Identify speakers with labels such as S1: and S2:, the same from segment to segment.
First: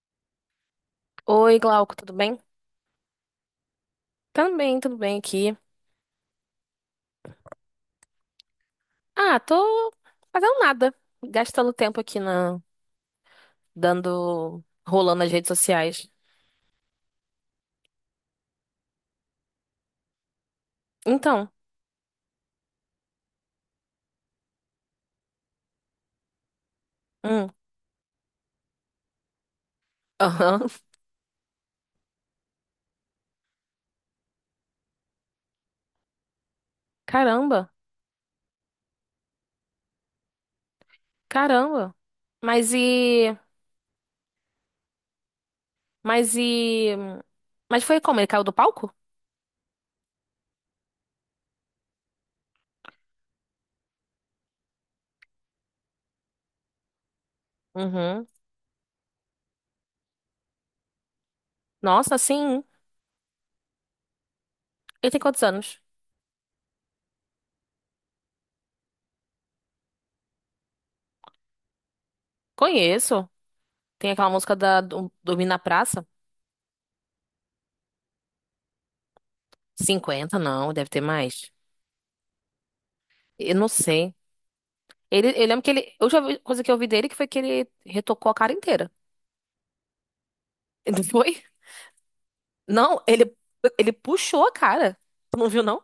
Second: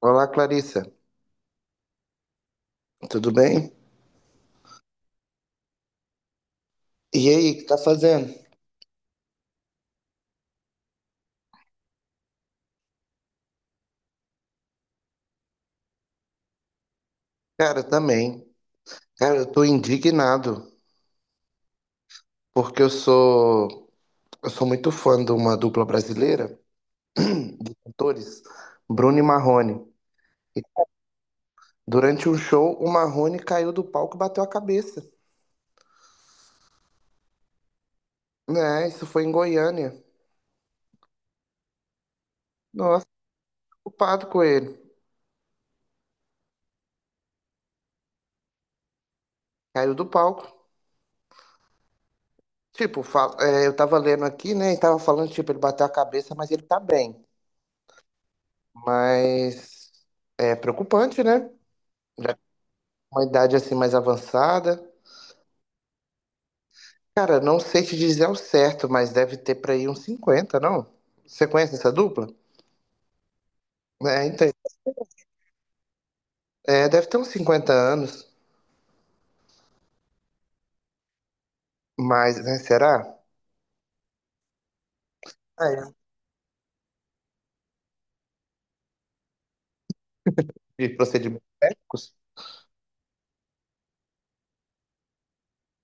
S1: Olá, Clarissa.
S2: Oi, Glauco, tudo bem?
S1: Tudo bem?
S2: Também, tudo bem aqui.
S1: E aí, o que tá fazendo?
S2: Ah, tô fazendo nada, gastando tempo aqui na dando rolando nas redes sociais.
S1: Cara, também. Cara, eu tô indignado
S2: Então.
S1: porque eu sou muito fã de uma dupla brasileira
S2: Hum.
S1: de cantores, Bruno e Marrone. E
S2: aham.
S1: durante um show, o Marrone caiu do palco e bateu a cabeça.
S2: Caramba,
S1: Né? Isso foi em Goiânia.
S2: caramba. Mas
S1: Nossa,
S2: e,
S1: preocupado com ele.
S2: mas e, mas foi como? Ele caiu do palco?
S1: Caiu do palco. Tipo, eu tava lendo aqui, né? E tava falando, tipo, ele bateu a cabeça, mas ele tá bem.
S2: Uhum.
S1: Mas é preocupante, né?
S2: Nossa, sim.
S1: Uma idade assim mais avançada.
S2: Ele tem quantos anos?
S1: Cara, não sei te dizer ao certo, mas deve ter pra aí uns 50, não? Você conhece essa dupla?
S2: Conheço. Tem
S1: É,
S2: aquela
S1: então,
S2: música da Dormir na Praça?
S1: é, deve ter uns 50 anos,
S2: 50? Não, deve ter mais.
S1: mas, né, será?
S2: Eu não sei. Ele, eu lembro que
S1: Ah,
S2: ele.
S1: é.
S2: A última coisa que eu vi dele que foi que ele retocou a cara inteira.
S1: De
S2: Não foi?
S1: procedimentos médicos?
S2: Não, ele puxou a cara. Tu não viu, não?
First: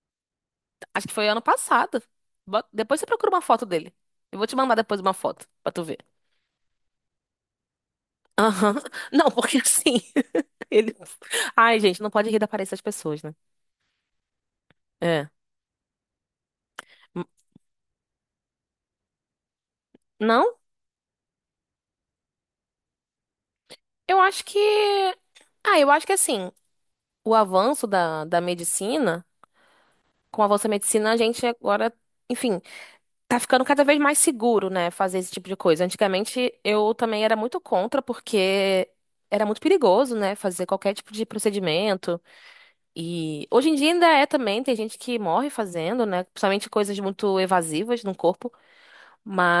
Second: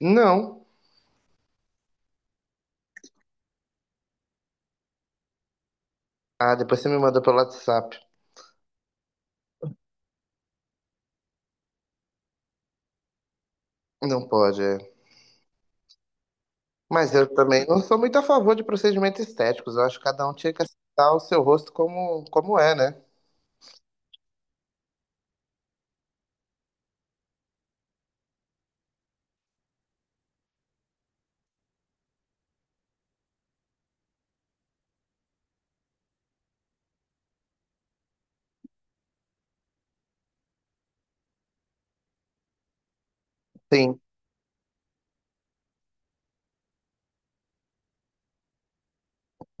S1: Não.
S2: Acho que foi ano passado. Depois você procura uma foto dele. Eu vou te mandar depois uma foto pra tu ver.
S1: Ah, depois você me manda pelo WhatsApp.
S2: Aham. Não, porque assim. Ele. Ai, gente, não pode rir da aparência das pessoas, né?
S1: Não pode, é.
S2: É.
S1: Mas
S2: M-
S1: eu também não sou muito a favor de procedimentos estéticos. Eu acho que cada um tinha
S2: Não,
S1: que aceitar o seu rosto como, como é, né?
S2: eu acho que. Ah, eu acho que assim, o avanço da medicina, com o avanço da medicina, a gente agora, enfim. Tá ficando cada vez mais seguro, né, fazer esse tipo de coisa. Antigamente eu também era muito contra, porque era muito perigoso, né, fazer qualquer tipo de procedimento. E hoje em dia
S1: Sim,
S2: ainda é também, tem gente que morre fazendo, né, principalmente coisas muito evasivas no corpo.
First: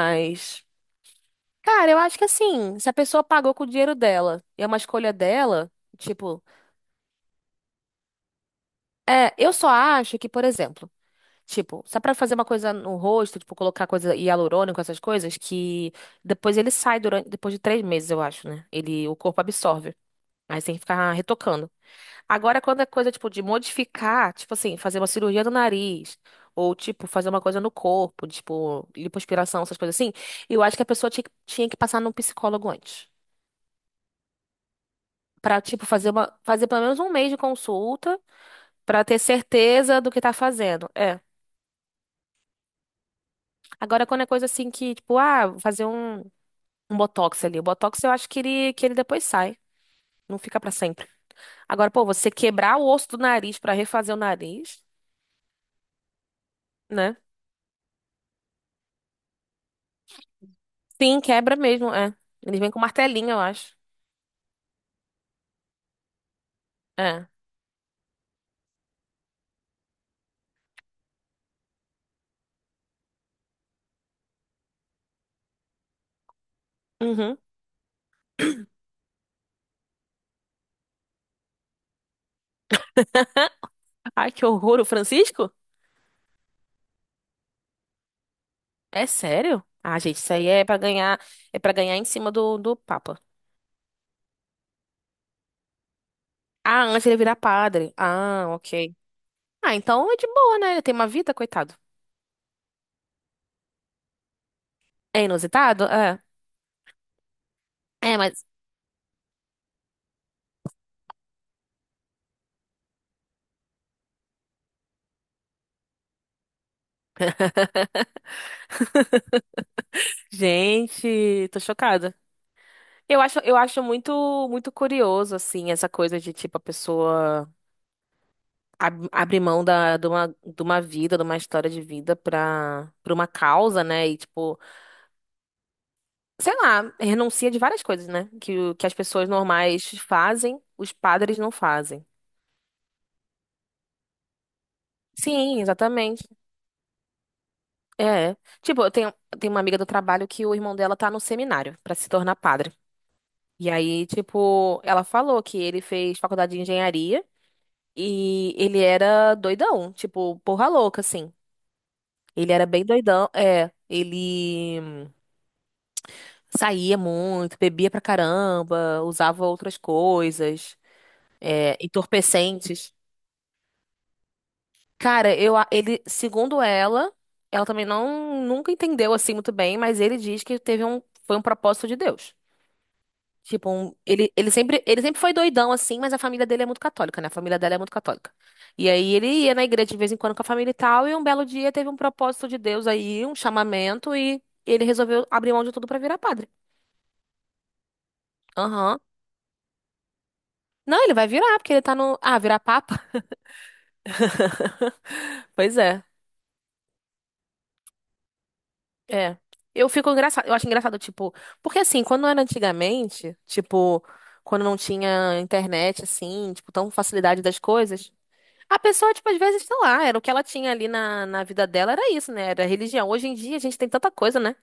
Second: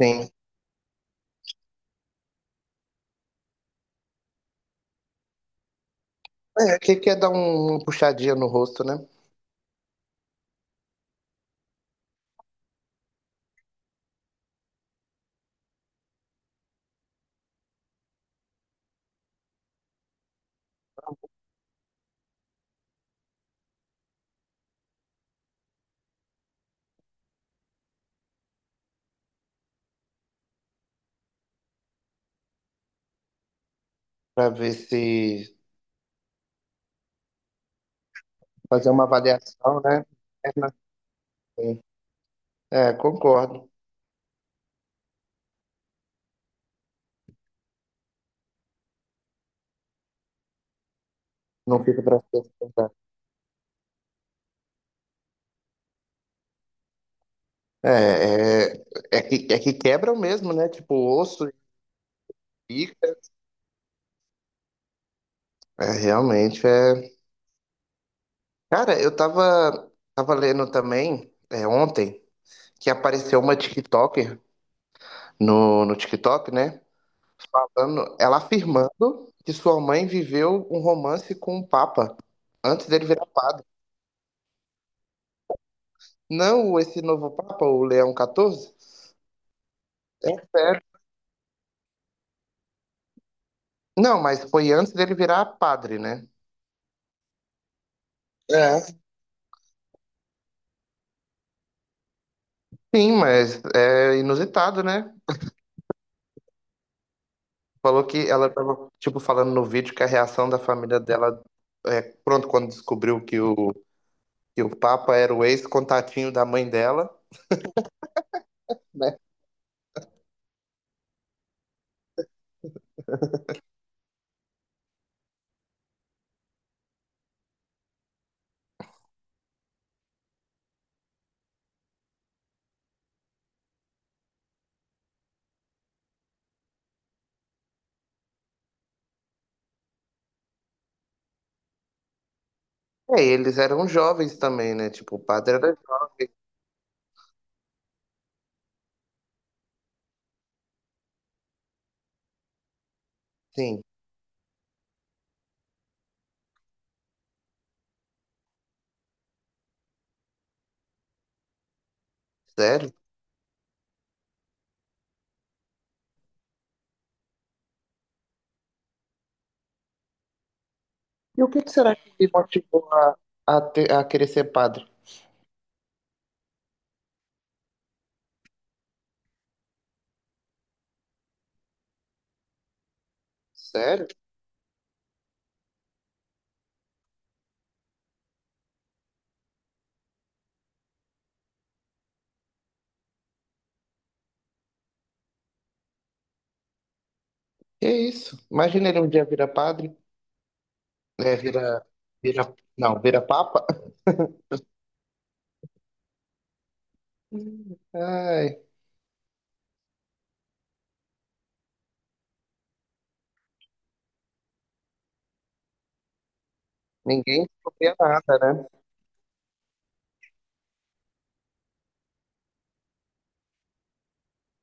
S1: sim.
S2: cara, eu acho que assim, se a pessoa pagou com o dinheiro dela e é uma escolha dela, tipo,
S1: É, que quer dar uma puxadinha no rosto, né?
S2: é, eu só acho que, por exemplo, tipo, só pra fazer uma coisa no rosto, tipo, colocar coisa hialurônico, essas coisas, que depois ele sai durante, depois de 3 meses, eu acho, né? Ele, o corpo absorve. Aí você tem que ficar retocando. Agora, quando é coisa, tipo, de modificar, tipo assim, fazer uma cirurgia no nariz, ou, tipo, fazer uma coisa no corpo, tipo, lipoaspiração, essas coisas assim, eu acho que a pessoa tinha que passar num psicólogo antes.
S1: Pra ver se
S2: Pra, tipo, fazer pelo menos um mês de consulta,
S1: fazer
S2: pra
S1: uma
S2: ter
S1: avaliação,
S2: certeza
S1: né?
S2: do que tá
S1: Interna,
S2: fazendo. É.
S1: sim. É, concordo.
S2: Agora, quando é coisa assim que, tipo, ah, vou fazer um botox ali. O botox eu acho que ele depois sai, não fica pra sempre.
S1: Não
S2: Agora,
S1: fica
S2: pô,
S1: para
S2: você quebrar o
S1: pensar.
S2: osso do nariz pra refazer o nariz, né?
S1: É, é, é que quebram mesmo, né? Tipo,
S2: Sim,
S1: osso
S2: quebra
S1: e
S2: mesmo, é. Eles vêm com
S1: pica.
S2: martelinho, eu acho.
S1: É, realmente é.
S2: É.
S1: Cara, eu tava lendo também, é, ontem, que apareceu uma TikToker no TikTok, né?
S2: Uhum.
S1: Falando, ela afirmando que sua mãe viveu um romance com o Papa antes dele virar padre.
S2: Ai, que horror, o Francisco?
S1: Não esse novo Papa, o Leão XIV.
S2: É sério? Ah, gente, isso aí é pra ganhar, é para ganhar em cima do Papa.
S1: Não, mas foi antes dele virar padre, né?
S2: Ah, antes ele virar padre. Ah, ok.
S1: É.
S2: Ah, então é de boa, né? Ele tem uma vida, coitado.
S1: Sim, mas é inusitado, né?
S2: É inusitado? É.
S1: Falou
S2: É,
S1: que
S2: mas.
S1: ela tava, tipo, falando no vídeo que a reação da família dela é pronto quando descobriu que o Papa era o ex-contatinho da mãe dela, né?
S2: Gente, tô chocada. Eu acho muito, muito curioso, assim, essa coisa de, tipo, a pessoa abrir mão de uma vida, de uma história de vida pra uma causa, né? E, tipo, sei lá, renuncia de várias coisas, né? Que, que as pessoas normais fazem, os padres não fazem.
S1: É, eles eram jovens também, né? Tipo, o padre
S2: Sim,
S1: era
S2: exatamente.
S1: jovem,
S2: É. Tipo, eu tenho uma amiga do trabalho que o irmão dela tá no seminário pra se tornar padre. E
S1: sim.
S2: aí, tipo, ela falou que ele fez faculdade de engenharia. E ele era doidão, tipo, porra louca, assim. Ele era bem
S1: Sério?
S2: doidão, é. Ele saía muito, bebia pra caramba, usava outras coisas,
S1: E o que que
S2: é,
S1: será que ele motivou
S2: entorpecentes.
S1: a, a querer ser padre?
S2: Cara, ele, segundo ela, ela também não nunca entendeu assim muito bem, mas ele diz que foi um propósito de Deus. Tipo,
S1: Sério?
S2: ele, ele sempre foi doidão assim, mas a família dele é muito católica, né? A família dela é muito católica. E aí ele ia na igreja de vez em quando com a família e tal, e um belo dia teve um propósito de Deus aí, um chamamento, e ele resolveu abrir mão de tudo pra virar padre.
S1: Que isso? Imagina
S2: Aham.
S1: ele um dia vira padre,
S2: Não, ele vai
S1: né?
S2: virar, porque ele
S1: Vira,
S2: tá no. Ah,
S1: vira,
S2: virar papa?
S1: não, vira papa.
S2: Pois é.
S1: Ai.
S2: É. Eu fico engraçado, eu acho engraçado, tipo, porque assim, quando era antigamente, tipo, quando não tinha internet, assim, tipo, tão facilidade
S1: Ninguém
S2: das
S1: descobria
S2: coisas.
S1: nada, né?
S2: A pessoa, tipo, às vezes, sei lá, era o que ela tinha ali na vida dela, era isso, né? Era religião. Hoje em dia a gente tem tanta coisa, né?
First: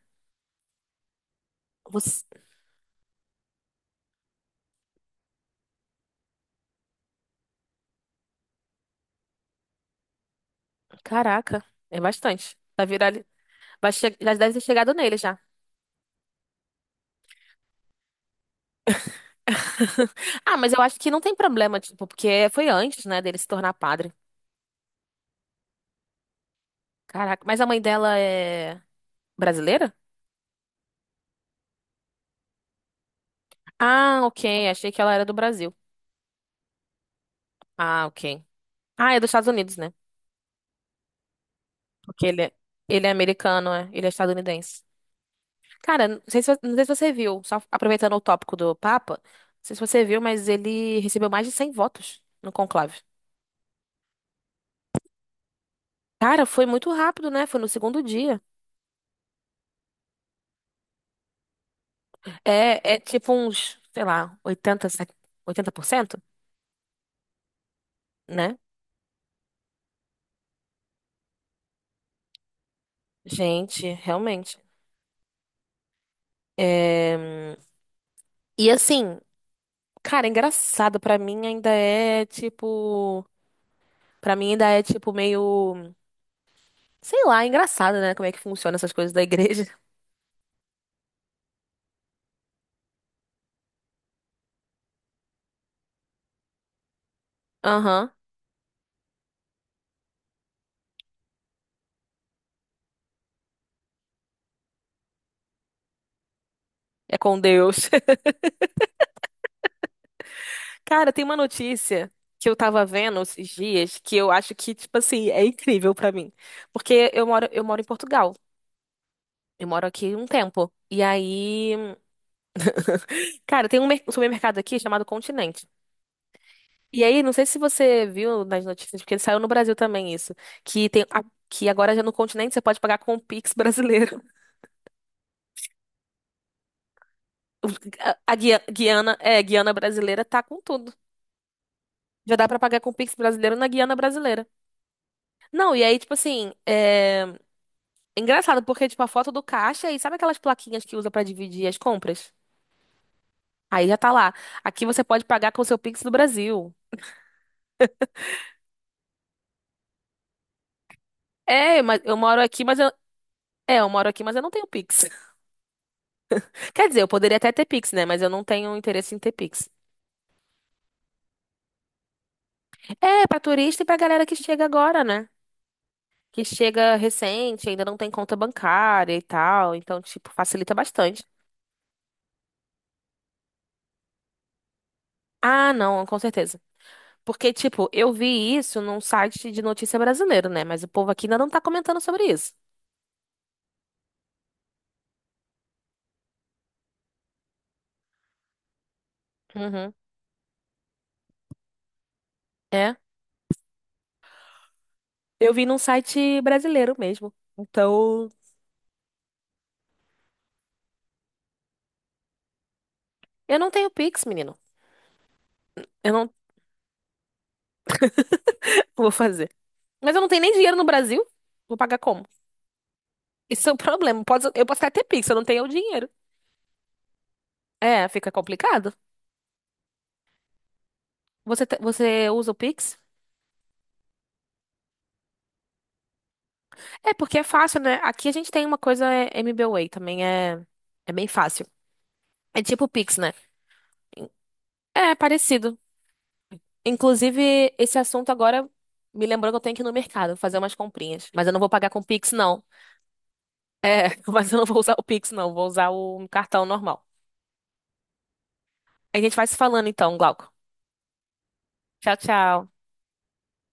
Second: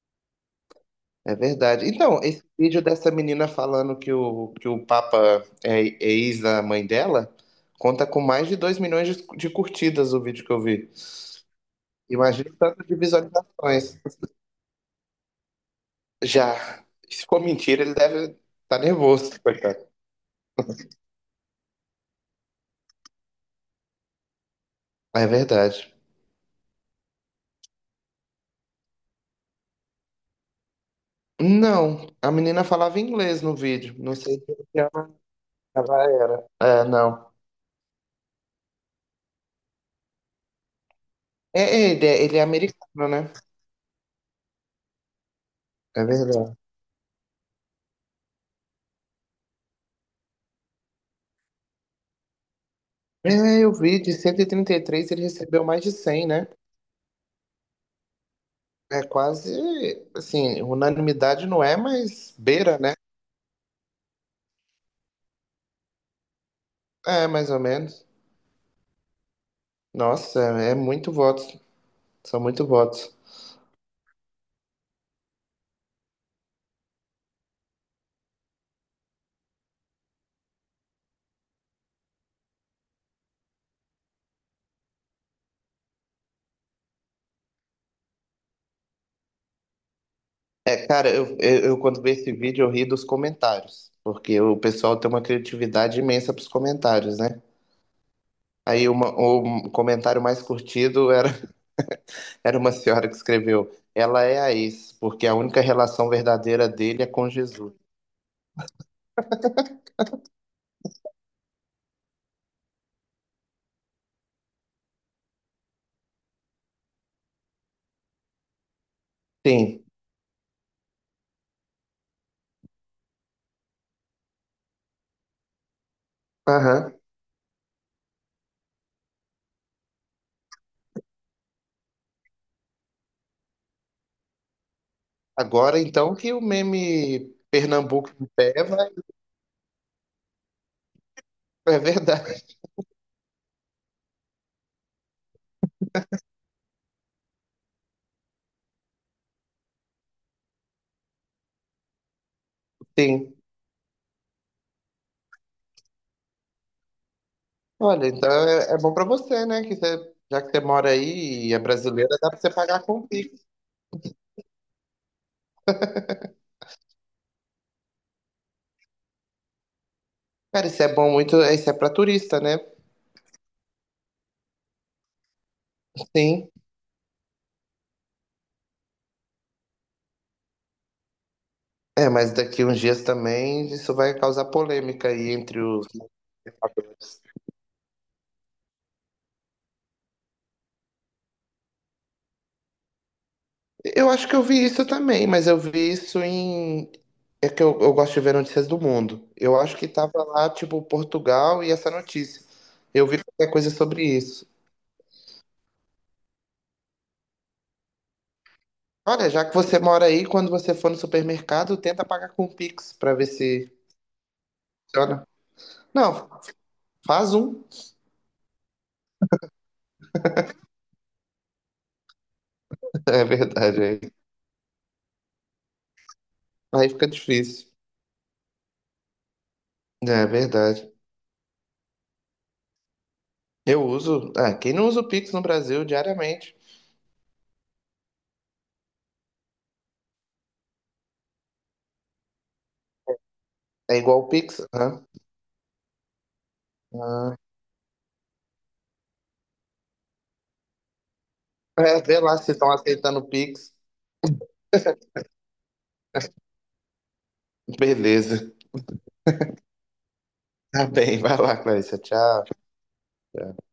S1: É verdade. Então,
S2: Você-
S1: esse vídeo dessa menina falando que o Papa é ex da mãe dela conta com mais de 2 milhões de curtidas o vídeo que eu vi.
S2: Caraca, é bastante.
S1: Imagina o
S2: Tá
S1: tanto de
S2: virali. Vai
S1: visualizações.
S2: che. Já deve ter chegado nele já.
S1: Já. Se for mentira, ele deve estar nervoso, coitado.
S2: Ah, mas eu acho que não tem problema, tipo, porque foi antes, né, dele se tornar padre.
S1: É verdade.
S2: Caraca, mas a mãe dela é brasileira?
S1: Não, a menina falava inglês no vídeo. Não
S2: Ah,
S1: sei se
S2: ok, achei que
S1: ela
S2: ela era do Brasil.
S1: ela era. É, não.
S2: Ah, ok. Ah, é dos Estados Unidos, né?
S1: É,
S2: Porque
S1: ele
S2: ele
S1: é
S2: é, ele
S1: americano,
S2: é
S1: né?
S2: americano, é. Ele é estadunidense.
S1: É
S2: Cara, não sei se,
S1: verdade.
S2: não sei se você viu, só aproveitando o tópico do Papa, não sei se você viu, mas ele recebeu mais de 100 votos no conclave.
S1: É, eu vi, de cento e trinta e três ele recebeu mais de 100
S2: Cara,
S1: né?
S2: foi muito rápido, né? Foi no segundo dia.
S1: É quase, assim, unanimidade não é, mas beira,
S2: É,
S1: né?
S2: é tipo uns, sei lá, oitenta se- 80%
S1: É, mais ou menos.
S2: né?
S1: Nossa, é muito votos. São muito votos.
S2: Gente, realmente. É, e assim, cara, engraçado pra mim ainda é tipo, pra mim ainda é tipo meio, sei lá, engraçado, né? Como é que funciona essas coisas da igreja?
S1: É, cara, eu quando vi esse vídeo eu ri dos comentários, porque o pessoal tem uma criatividade imensa pros comentários, né?
S2: Aham.
S1: O comentário mais curtido era, era uma senhora que escreveu: Ela é a ex, porque a única relação verdadeira dele é
S2: É
S1: com
S2: com
S1: Jesus.
S2: Deus. Cara, tem uma notícia que eu tava vendo esses dias que eu acho que, tipo assim, é incrível pra mim. Porque eu moro em Portugal. Eu
S1: Sim.
S2: moro aqui um tempo. E aí, cara, tem um supermercado aqui chamado Continente.
S1: Aham.
S2: E aí, não sei se você viu nas notícias, porque saiu no Brasil também isso, que que agora já no Continente você pode pagar com o Pix brasileiro.
S1: Agora, então, que o meme Pernambuco
S2: A,
S1: em
S2: a Guia-
S1: pé vai...
S2: Guiana, é, Guiana brasileira tá com tudo.
S1: É
S2: Já
S1: verdade,
S2: dá pra pagar com o Pix brasileiro na Guiana brasileira. Não, e aí, tipo assim, é. Engraçado, porque, tipo, a foto do caixa e sabe aquelas plaquinhas que usa pra dividir as compras?
S1: sim.
S2: Aí já tá lá. Aqui você pode pagar com o seu Pix do Brasil.
S1: Olha, então é, é bom pra você, né? Que você, já que você mora aí e é
S2: É, mas
S1: brasileira,
S2: eu
S1: dá pra
S2: moro
S1: você
S2: aqui, mas
S1: pagar
S2: eu.
S1: com o Pix.
S2: É, eu moro aqui, mas eu não tenho Pix. Quer dizer, eu poderia até ter Pix, né? Mas eu não tenho interesse em ter Pix.
S1: Cara, isso é bom muito... Isso é pra turista, né?
S2: É, pra turista e pra galera que chega agora, né? Que
S1: Sim.
S2: chega recente, ainda não tem conta bancária e tal. Então, tipo, facilita bastante.
S1: É, mas daqui uns dias também isso vai causar polêmica aí entre
S2: Ah,
S1: os...
S2: não, com certeza. Porque, tipo, eu vi isso num site de notícia brasileiro, né? Mas o povo aqui ainda não tá comentando sobre isso.
S1: Eu acho que eu vi isso também, mas eu vi isso em. É que eu gosto de ver notícias do mundo. Eu acho que
S2: Uhum.
S1: tava lá, tipo, Portugal e essa notícia.
S2: É.
S1: Eu vi qualquer coisa sobre isso.
S2: Eu vi num site brasileiro mesmo. Então,
S1: Olha, já que você mora aí, quando você for no supermercado, tenta pagar com o Pix pra ver
S2: eu não
S1: se
S2: tenho Pix, menino.
S1: funciona.
S2: Eu
S1: Não,
S2: não
S1: faz um.
S2: vou fazer. Mas eu não tenho nem dinheiro no Brasil. Vou pagar como?
S1: É
S2: Isso é um
S1: verdade, aí,
S2: problema. Eu posso até ter Pix, eu não tenho o dinheiro.
S1: aí fica difícil.
S2: É, fica complicado.
S1: É verdade.
S2: Você usa o Pix?
S1: Eu uso. Ah, quem não usa o Pix no Brasil diariamente?
S2: É, porque é fácil, né? Aqui a gente tem uma coisa é, MBWay, também é bem fácil. É tipo o Pix, né?
S1: É igual o Pix, né?
S2: É parecido.
S1: Ah,
S2: Inclusive, esse assunto agora me lembrou que eu tenho que ir no mercado fazer umas comprinhas. Mas eu não vou pagar com
S1: é, vê
S2: Pix,
S1: lá se
S2: não.
S1: estão aceitando o Pix.
S2: É, mas eu não vou usar o Pix, não. Vou usar o cartão normal.
S1: Beleza.
S2: A gente vai se falando então, Glauco.
S1: Tá bem, vai lá, Clarissa.
S2: Tchau,
S1: Tchau.
S2: tchau.
S1: Tchau.